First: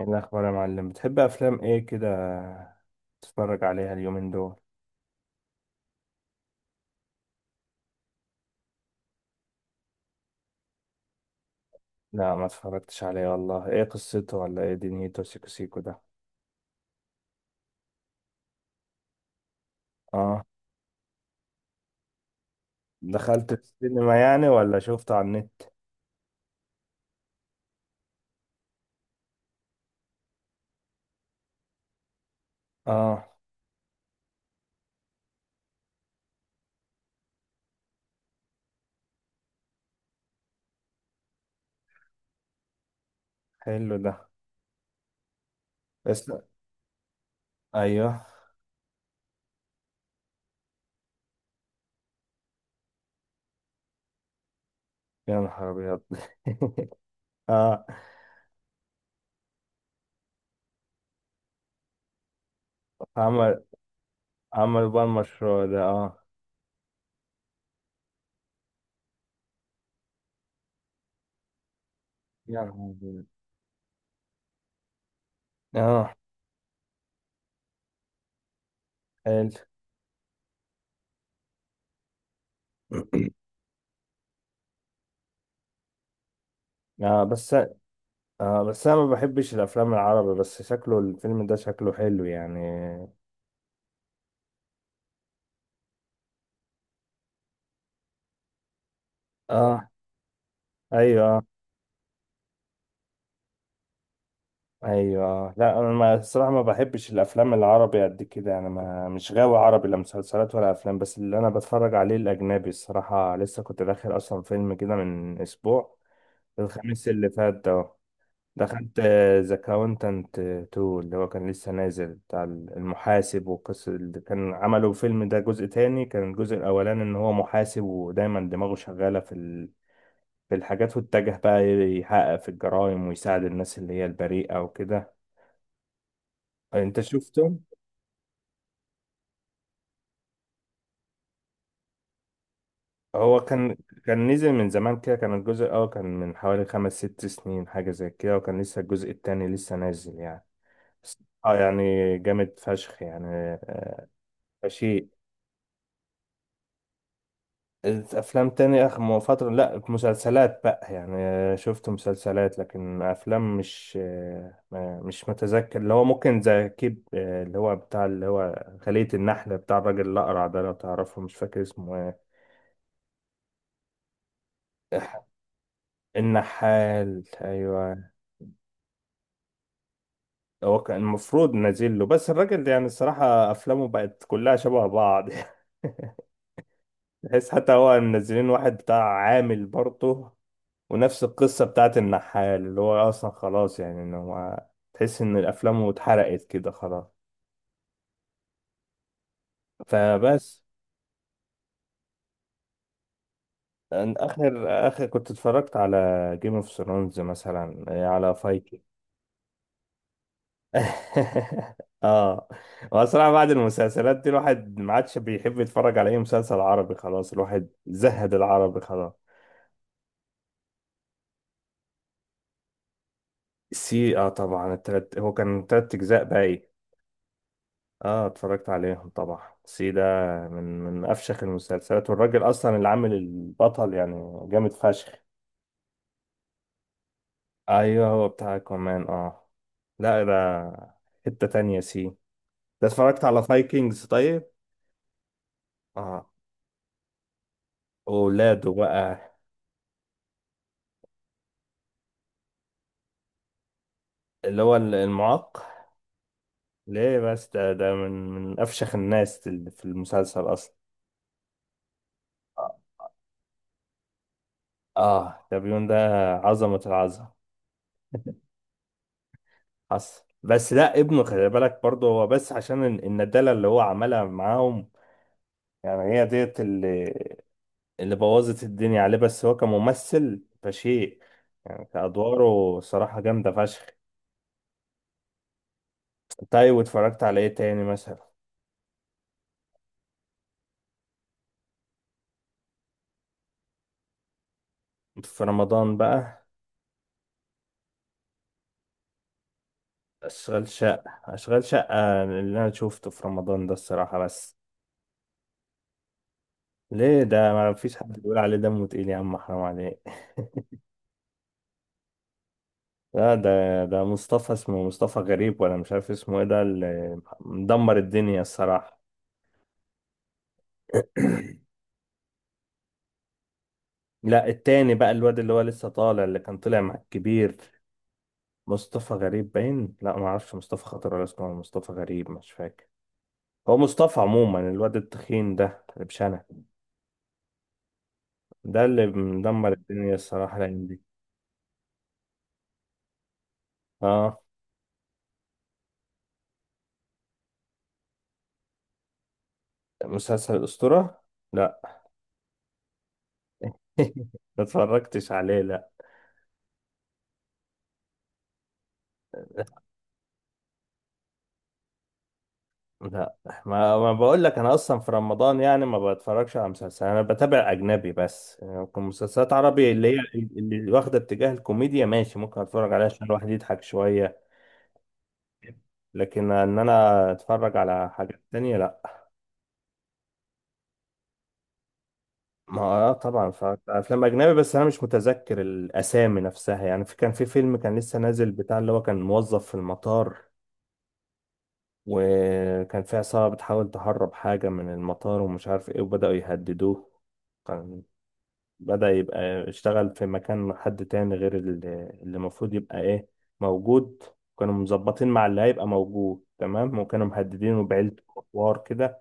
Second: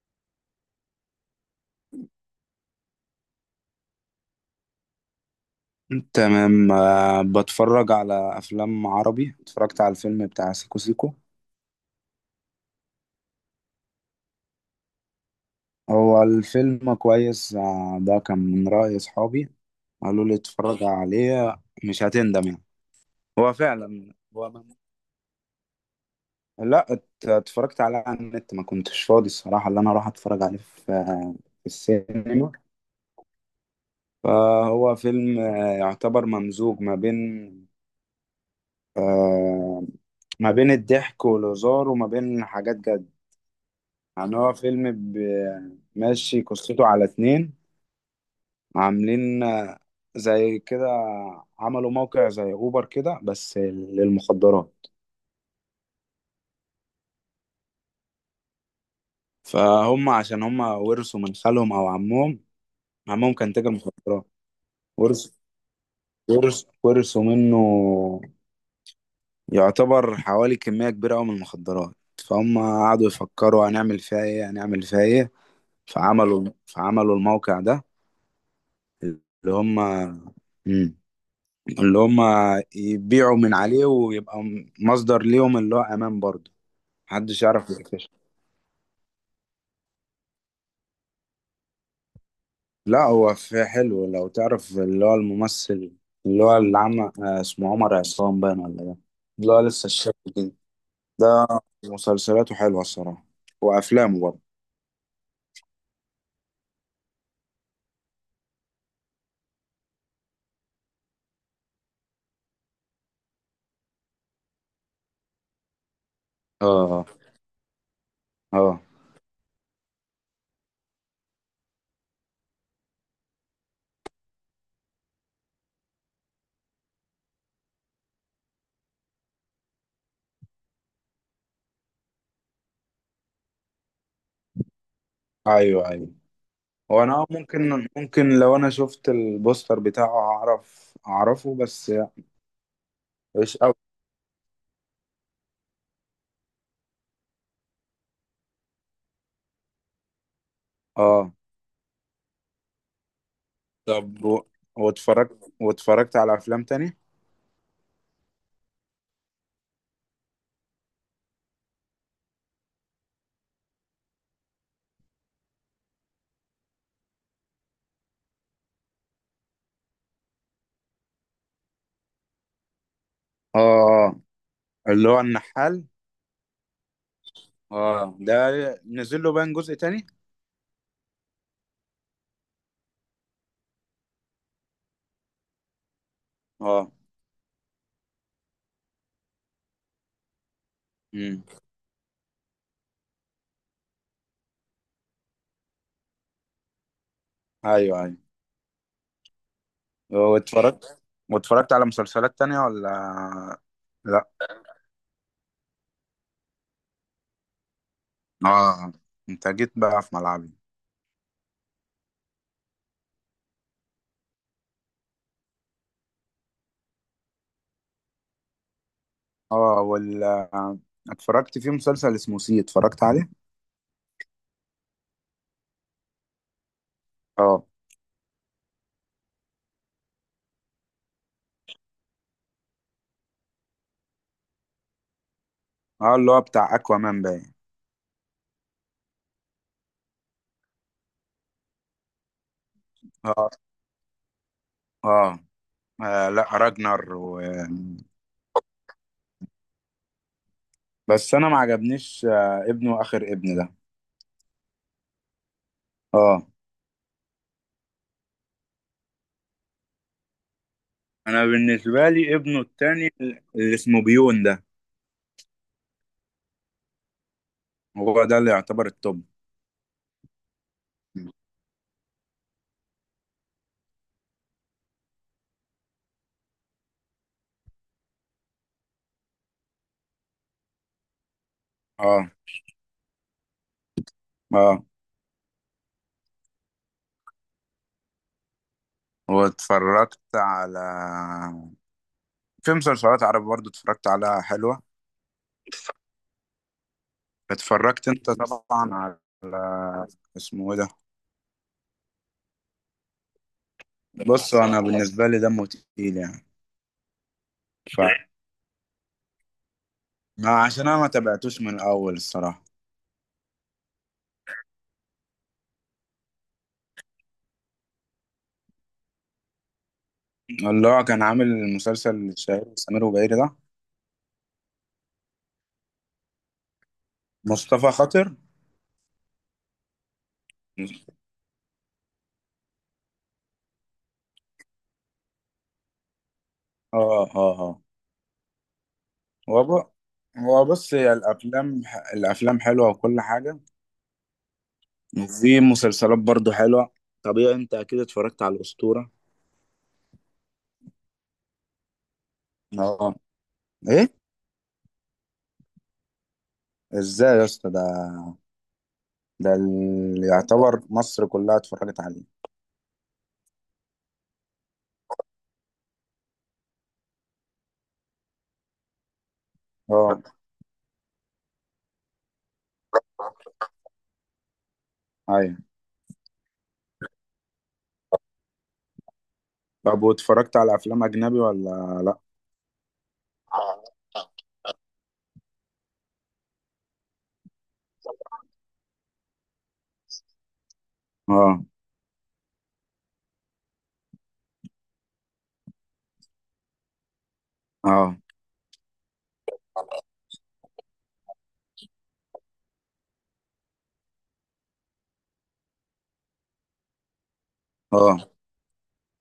ايه الاخبار يا معلم؟ بتحب افلام ايه كده تتفرج عليها اليومين دول؟ تمام، بتفرج على افلام عربي. اتفرجت على الفيلم بتاع سيكو سيكو. لا، ما اتفرجتش عليه والله. ايه قصته ولا ايه دنيته سيكو سيكو ده؟ هو الفيلم كويس، ده كان من رأي اصحابي. قالوا لي اه. اتفرج عليه مش هتندم يعني. دخلت هو فعلا السينما يعني هو من... ولا شفته على النت؟ لا، اتفرجت عليه على النت، ما كنتش فاضي الصراحة اللي انا اروح اتفرج عليه في في السينما. اه، فهو فيلم، يعتبر ممزوج ما بين، آه، ما بين الضحك والهزار وما بين حاجات جد. حلو ده. يعني هو فيلم بس. ماشي قصته على اتنين ايوه. عاملين، زي كده. عملوا موقع زي اوبر كده بس للمخدرات. يا نهار ابيض. اه. فهم عشان هم ورثوا من خالهم او عمهم، عمهم كان عمل تاجر مخدرات. عمل بقى ورث المشروع ده اه. ورث ورثوا منه، يعتبر حوالي كمية كبيرة أوي من المخدرات. فهم يا نهار قعدوا أبيض. يفكروا هنعمل فيها ايه هنعمل فيها ايه. اه، فعملوا الموقع ده، حلو. اللي هم مم. اللي هم يبيعوا من عليه ويبقى مصدر ليهم اللي هو امان برضه، اه محدش بس يعرف يكتشف. اه بس انا ما بحبش الافلام العربي، بس شكله الفيلم ده شكله حلو يعني. لا، هو في حلو. لو تعرف اللي هو الممثل اللي هو اللي عمل، اسمه عمر عصام باين ولا، ده اللي هو لسه اه. الشاب كده. ايوه، ده مسلسلاته حلوة الصراحة، وافلامه برضه. ايوه. لا، انا ما الصراحه ما بحبش الافلام العربي قد كده. انا ما مش غاوي عربي، لا مسلسلات ولا افلام. بس اللي انا بتفرج عليه الاجنبي الصراحه. لسه كنت داخل اصلا فيلم كده من اسبوع، اه، الخميس اللي فات ده، اه، دخلت ذا كاونتنت 2 اللي هو كان لسه نازل بتاع المحاسب. والقصه اللي كان عملوا فيلم ده جزء تاني، كان الجزء الاولاني ان هو محاسب ودايما دماغه شغاله في في الحاجات، واتجه بقى يحقق في الجرائم ويساعد الناس اللي هي البريئة وكده. ايوه، ايوه. يعني انت هو انا شفته؟ ممكن لو انا شفت البوستر بتاعه اعرف اعرفه، بس هو مش قوي. كان نزل من زمان كده، كان الجزء الاول كان من حوالي 5 6 سنين حاجة زي كده، وكان لسه الجزء التاني لسه نازل يعني. بس اه، اه يعني جامد فشخ يعني طب شيء. واتفرجت على افلام تاني؟ افلام تاني؟ اخر فترة لا، مسلسلات بقى يعني شفت مسلسلات، لكن افلام مش مش متذكر. اللي هو ممكن زي كيب اللي هو بتاع اللي هو خلية النحلة بتاع الراجل الأقرع ده، لو تعرفه، مش فاكر اسمه ايه. اه، اللي هو النحال. النحال، ايوه. اه، ده نزل له بان جزء تاني. هو كان المفروض نازل له، بس الراجل ده يعني الصراحة أفلامه بقت كلها شبه بعض. اه. تحس حتى هو منزلين واحد بتاع، عامل برضه ونفس امم. القصة بتاعت النحال، اللي هو أصلا خلاص يعني، إن هو تحس إن الأفلام اتحرقت كده خلاص. ايوه، ايوه. فبس. واتفرجت واتفرجت على مسلسلات تانية ولا أن- لا؟ آخر آخر كنت اتفرجت على جيم اوف ثرونز، مثلا على فايكنج. اه، انت جيت بقى في ملعبي. اه. هو الصراحة بعد المسلسلات دي الواحد ما عادش بيحب يتفرج على اي مسلسل عربي، خلاص الواحد زهد العربي خلاص. اه، وال، اتفرجت في مسلسل اسمه سي، اتفرجت عليه. سي، اه طبعا. التلت، هو كان 3 اجزاء بقى ايه. اه، اه، اتفرجت عليهم طبعا. سي ده من افشخ المسلسلات، والراجل اصلا اللي عامل البطل يعني جامد فشخ. اه، اللي هو بتاع اكوامان باين. ايوه هو بتاع كمان اه. لا ده حتة تانية سي. ده اتفرجت على اه، فايكنجز طيب. اه، اه. لا، وولاده بقى، بس انا ما عجبنيش آه ابنه، اخر ابن ده. اللي هو المعاق، اه، ليه بس ده من أفشخ الناس اللي في المسلسل أصلا. انا بالنسبه لي ابنه التاني اللي اسمه بيون ده، آه دابيون ده، عظمة العظمة. هو ده اللي يعتبر التوب. حصل، بس لا ابنه خلي بالك برضه هو، بس عشان الندالة اللي هو عملها معاهم. يعني هي ديت اللي بوظت الدنيا عليه، بس هو كممثل فشيء، يعني اه، كأدواره صراحة جامدة فشخ. اه. طيب، واتفرجت على ايه تاني مثلا؟ واتفرجت على في مسلسلات عربي برضو اتفرجت على حلوة. في رمضان بقى. اتفرجت انت طبعا على، أشغال اسمه ايه ده؟ شقة أشغال شقة اللي أنا شوفته في رمضان ده الصراحة، بص بس. انا بالنسبة لي دمه تقيل يعني. ليه؟ ده ما فيش ف، حد بيقول عليه دمه تقيل، يا عم حرام عليك. ما عشان انا ما تابعتوش من الاول الصراحة. لا، ده مصطفى. اسمه مصطفى غريب ولا مش عارف اسمه ايه، ده اللي مدمر الدنيا الصراحة. اللي هو كان عامل المسلسل الشهير سمير وبهير ده، لا، التاني بقى، الواد اللي هو لسه طالع، اللي كان طلع مع الكبير. مصطفى خاطر. مصطفى غريب باين، لا ما اعرفش مصطفى خاطر ولا اسمه مصطفى غريب، مش فاكر. هو مصطفى عموما، الواد التخين ده اللي بشنه. اه، اه، ده اللي هو مدمر ب- الدنيا الصراحة هو الأيام بص، دي. هي الافلام، الافلام حلوه وكل حاجه، اه. وفي مسلسلات برضو حلوه. طبيعي انت اكيد اتفرجت على الاسطوره؟ مسلسل الأسطورة؟ لا. اه، ايه؟ ما اتفرجتش عليه، لا. ازاي يا اسطى؟ ده ده اللي يعتبر مصر كلها اتفرجت عليه. لا، ما بقول لك انا اصلا في رمضان يعني ما بتفرجش على مسلسل، انا بتابع اجنبي بس. يعني ممكن مسلسلات عربي اللي هي اه، اللي واخده اتجاه الكوميديا ماشي، ممكن اتفرج عليها عشان الواحد يضحك شويه. ايوه. لكن ان انا اتفرج على حاجات تانية لا. طب واتفرجت على افلام اجنبي ولا لا؟ ما آه طبعا اتفرجت على افلام اجنبي، بس انا مش متذكر الاسامي نفسها. يعني في فيلم كان لسه نازل بتاع اللي هو كان موظف في المطار، اه، وكان في عصابه بتحاول تهرب حاجه من المطار ومش عارف ايه، وبداوا يهددوه. كان اه، بدأ يبقى اشتغل في مكان حد تاني، غير اللي المفروض يبقى ايه موجود. كانوا مظبطين مع اللي هيبقى موجود تمام، وكانوا محددينه اه، بعيلته وحوار كده.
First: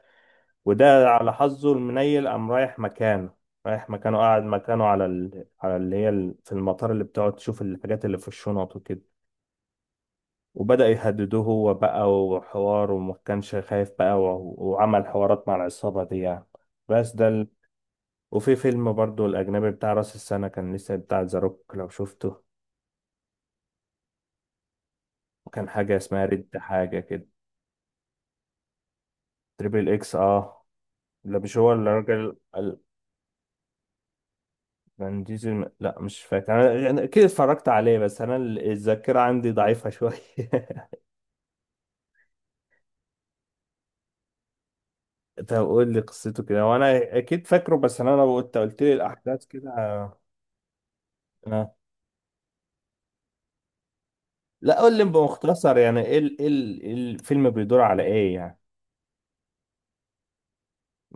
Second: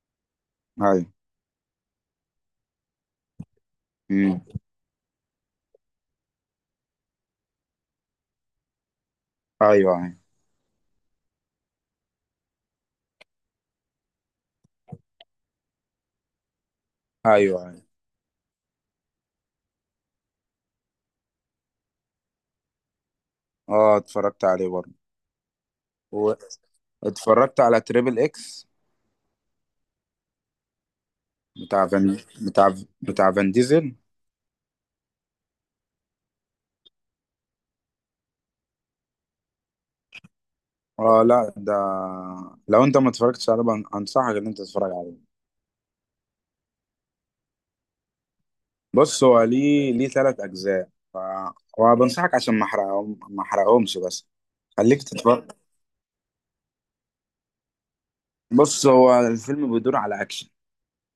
ايوه، وده على حظه المنيل قام رايح مكانه، رايح مكانه، امم، قاعد مكانه على ال... على اللي هي ال... في المطار اللي بتقعد تشوف الحاجات اللي في الشنط وكده. ايوه، ايوه، وبدأ يهددوه هو بقى وحوار، وما كانش خايف بقى و... وعمل حوارات مع العصابة دي يعني. بس ايوه، ده. ايوه، وفي فيلم برضو الأجنبي بتاع رأس السنة، كان لسه، بتاع ذا روك لو شفته. اه، اتفرجت عليه برضه. وكان حاجة اسمها ريد حاجة كده. واتفرجت على تريبل اكس، تريبل إكس اه. لا مش هو بتاع فان الراجل بتاع بتاع فان ديزل. فان ديزل، لا مش فاكر. أنا أكيد اتفرجت عليه، بس أنا الذاكرة عندي ضعيفة شوية. اه، لا ده، لو انت ما اتفرجتش عليه، انصحك ان انت تتفرج عليه. طب قول لي قصته كده وأنا أكيد فاكره، بس أنا لو قلت لي بص، هو الأحداث كده. ليه، ثلاث اجزاء. ف، آه. وبنصحك عشان ما احرقهمش، بس لا، قول لي خليك تتفرج. بمختصر، يعني إيه الفيلم بيدور على إيه يعني؟ بص، هو الفيلم بيدور على اكشن،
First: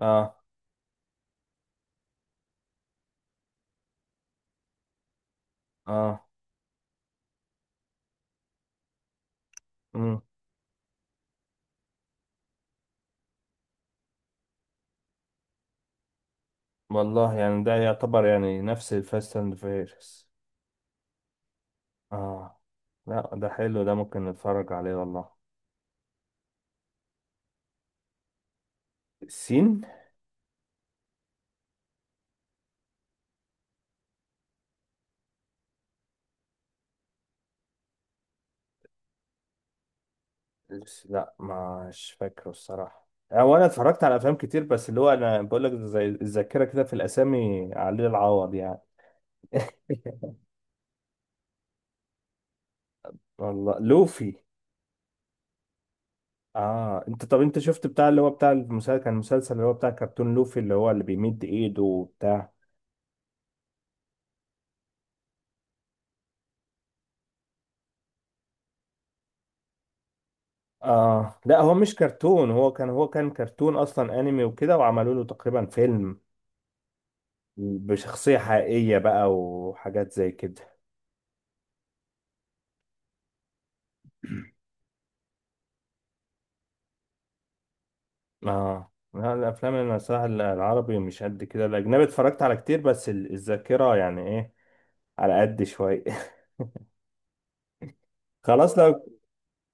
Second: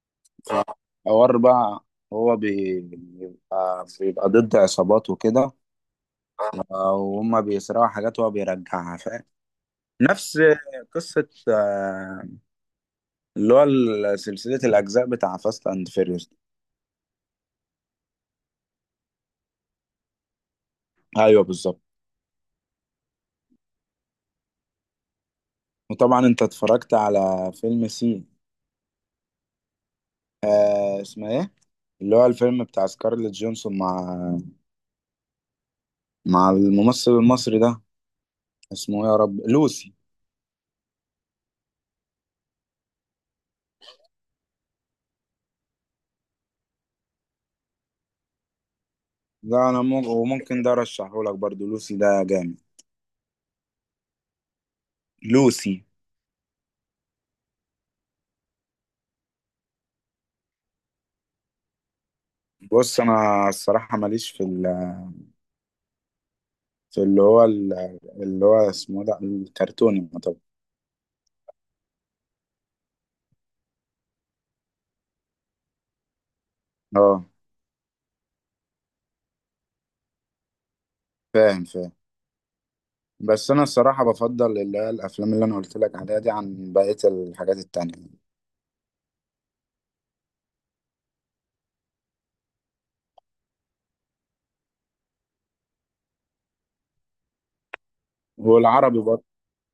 اه، فحوار بقى. هو بيبقى ضد عصابات وكده، اه. وهم بيسرقوا حاجات وهو بيرجعها، فاهم؟ نفس قصة، اللي هو سلسلة الأجزاء بتاع فاست أند فيريوس. والله يعني ده يعتبر يعني نفس الفاست اند فيرس ايوه بالظبط. اه. لا ده حلو ده، ممكن نتفرج عليه والله. وطبعا انت اتفرجت على فيلم سي، سين، آه اسمه ايه؟ اللي هو الفيلم بتاع سكارليت جونسون مع الممثل المصري ده، اسمه ايه يا رب، لوسي. بس لا، مش فاكره الصراحة. هو انا اتفرجت على افلام كتير بس اللي هو انا بقول لك زي الذاكرة كده، في الاسامي عليه العوض يعني. لا، انا وممكن ده ارشحه لك برضو، لوسي ده جامد. والله لوفي لوسي. اه. طب انت شفت بتاع اللي هو بتاع المسلسل، كان المسلسل اللي هو بتاع كرتون لوفي اللي هو اللي بيمد ايده وبتاع. بص انا الصراحه ماليش في في اللي هو اللي هو اسمه ده الكرتوني طبعا. اه لا، هو مش كرتون، هو كان كرتون اصلا انمي وكده، وعملوا له تقريبا فيلم اه، بشخصية حقيقية بقى وحاجات زي كده. فاهم فاهم. بس انا الصراحه بفضل اللي هي الافلام اللي انا قلت لك عليها دي عن بقيه الحاجات التانية. اه لا، الافلام اللي أنا صراحه العربي مش قد كده، الاجنبي اتفرجت على كتير، بس الذاكره يعني ايه، على قد شويه. خلاص والعربي لو. برضه،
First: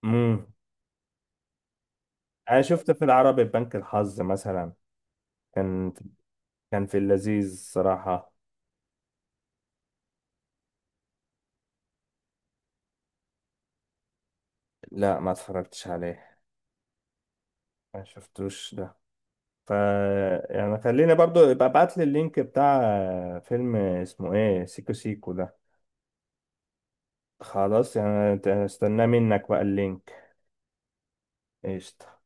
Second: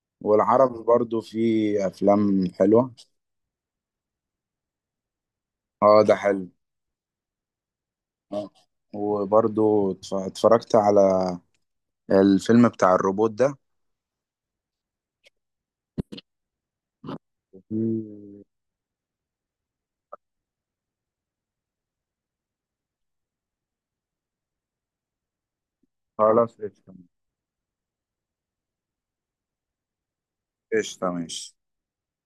امم والعربي برضو في افلام انا شفت حلوه. في العربي بنك الحظ مثلا، كان اه ده حلو. كان في اللذيذ صراحه. آه. وبرضو اتفرجت على الفيلم بتاع الروبوت ده. لا ما اتفرجتش عليه، ما في، شفتوش ده. ف يعني خليني برضو يبقى ابعت لي اللينك بتاع فيلم اسمه ايه، سيكو سيكو ده. خلاص قشطة. خلاص يعني، استناه منك بقى اللينك. قشطة ماشي. قشطة.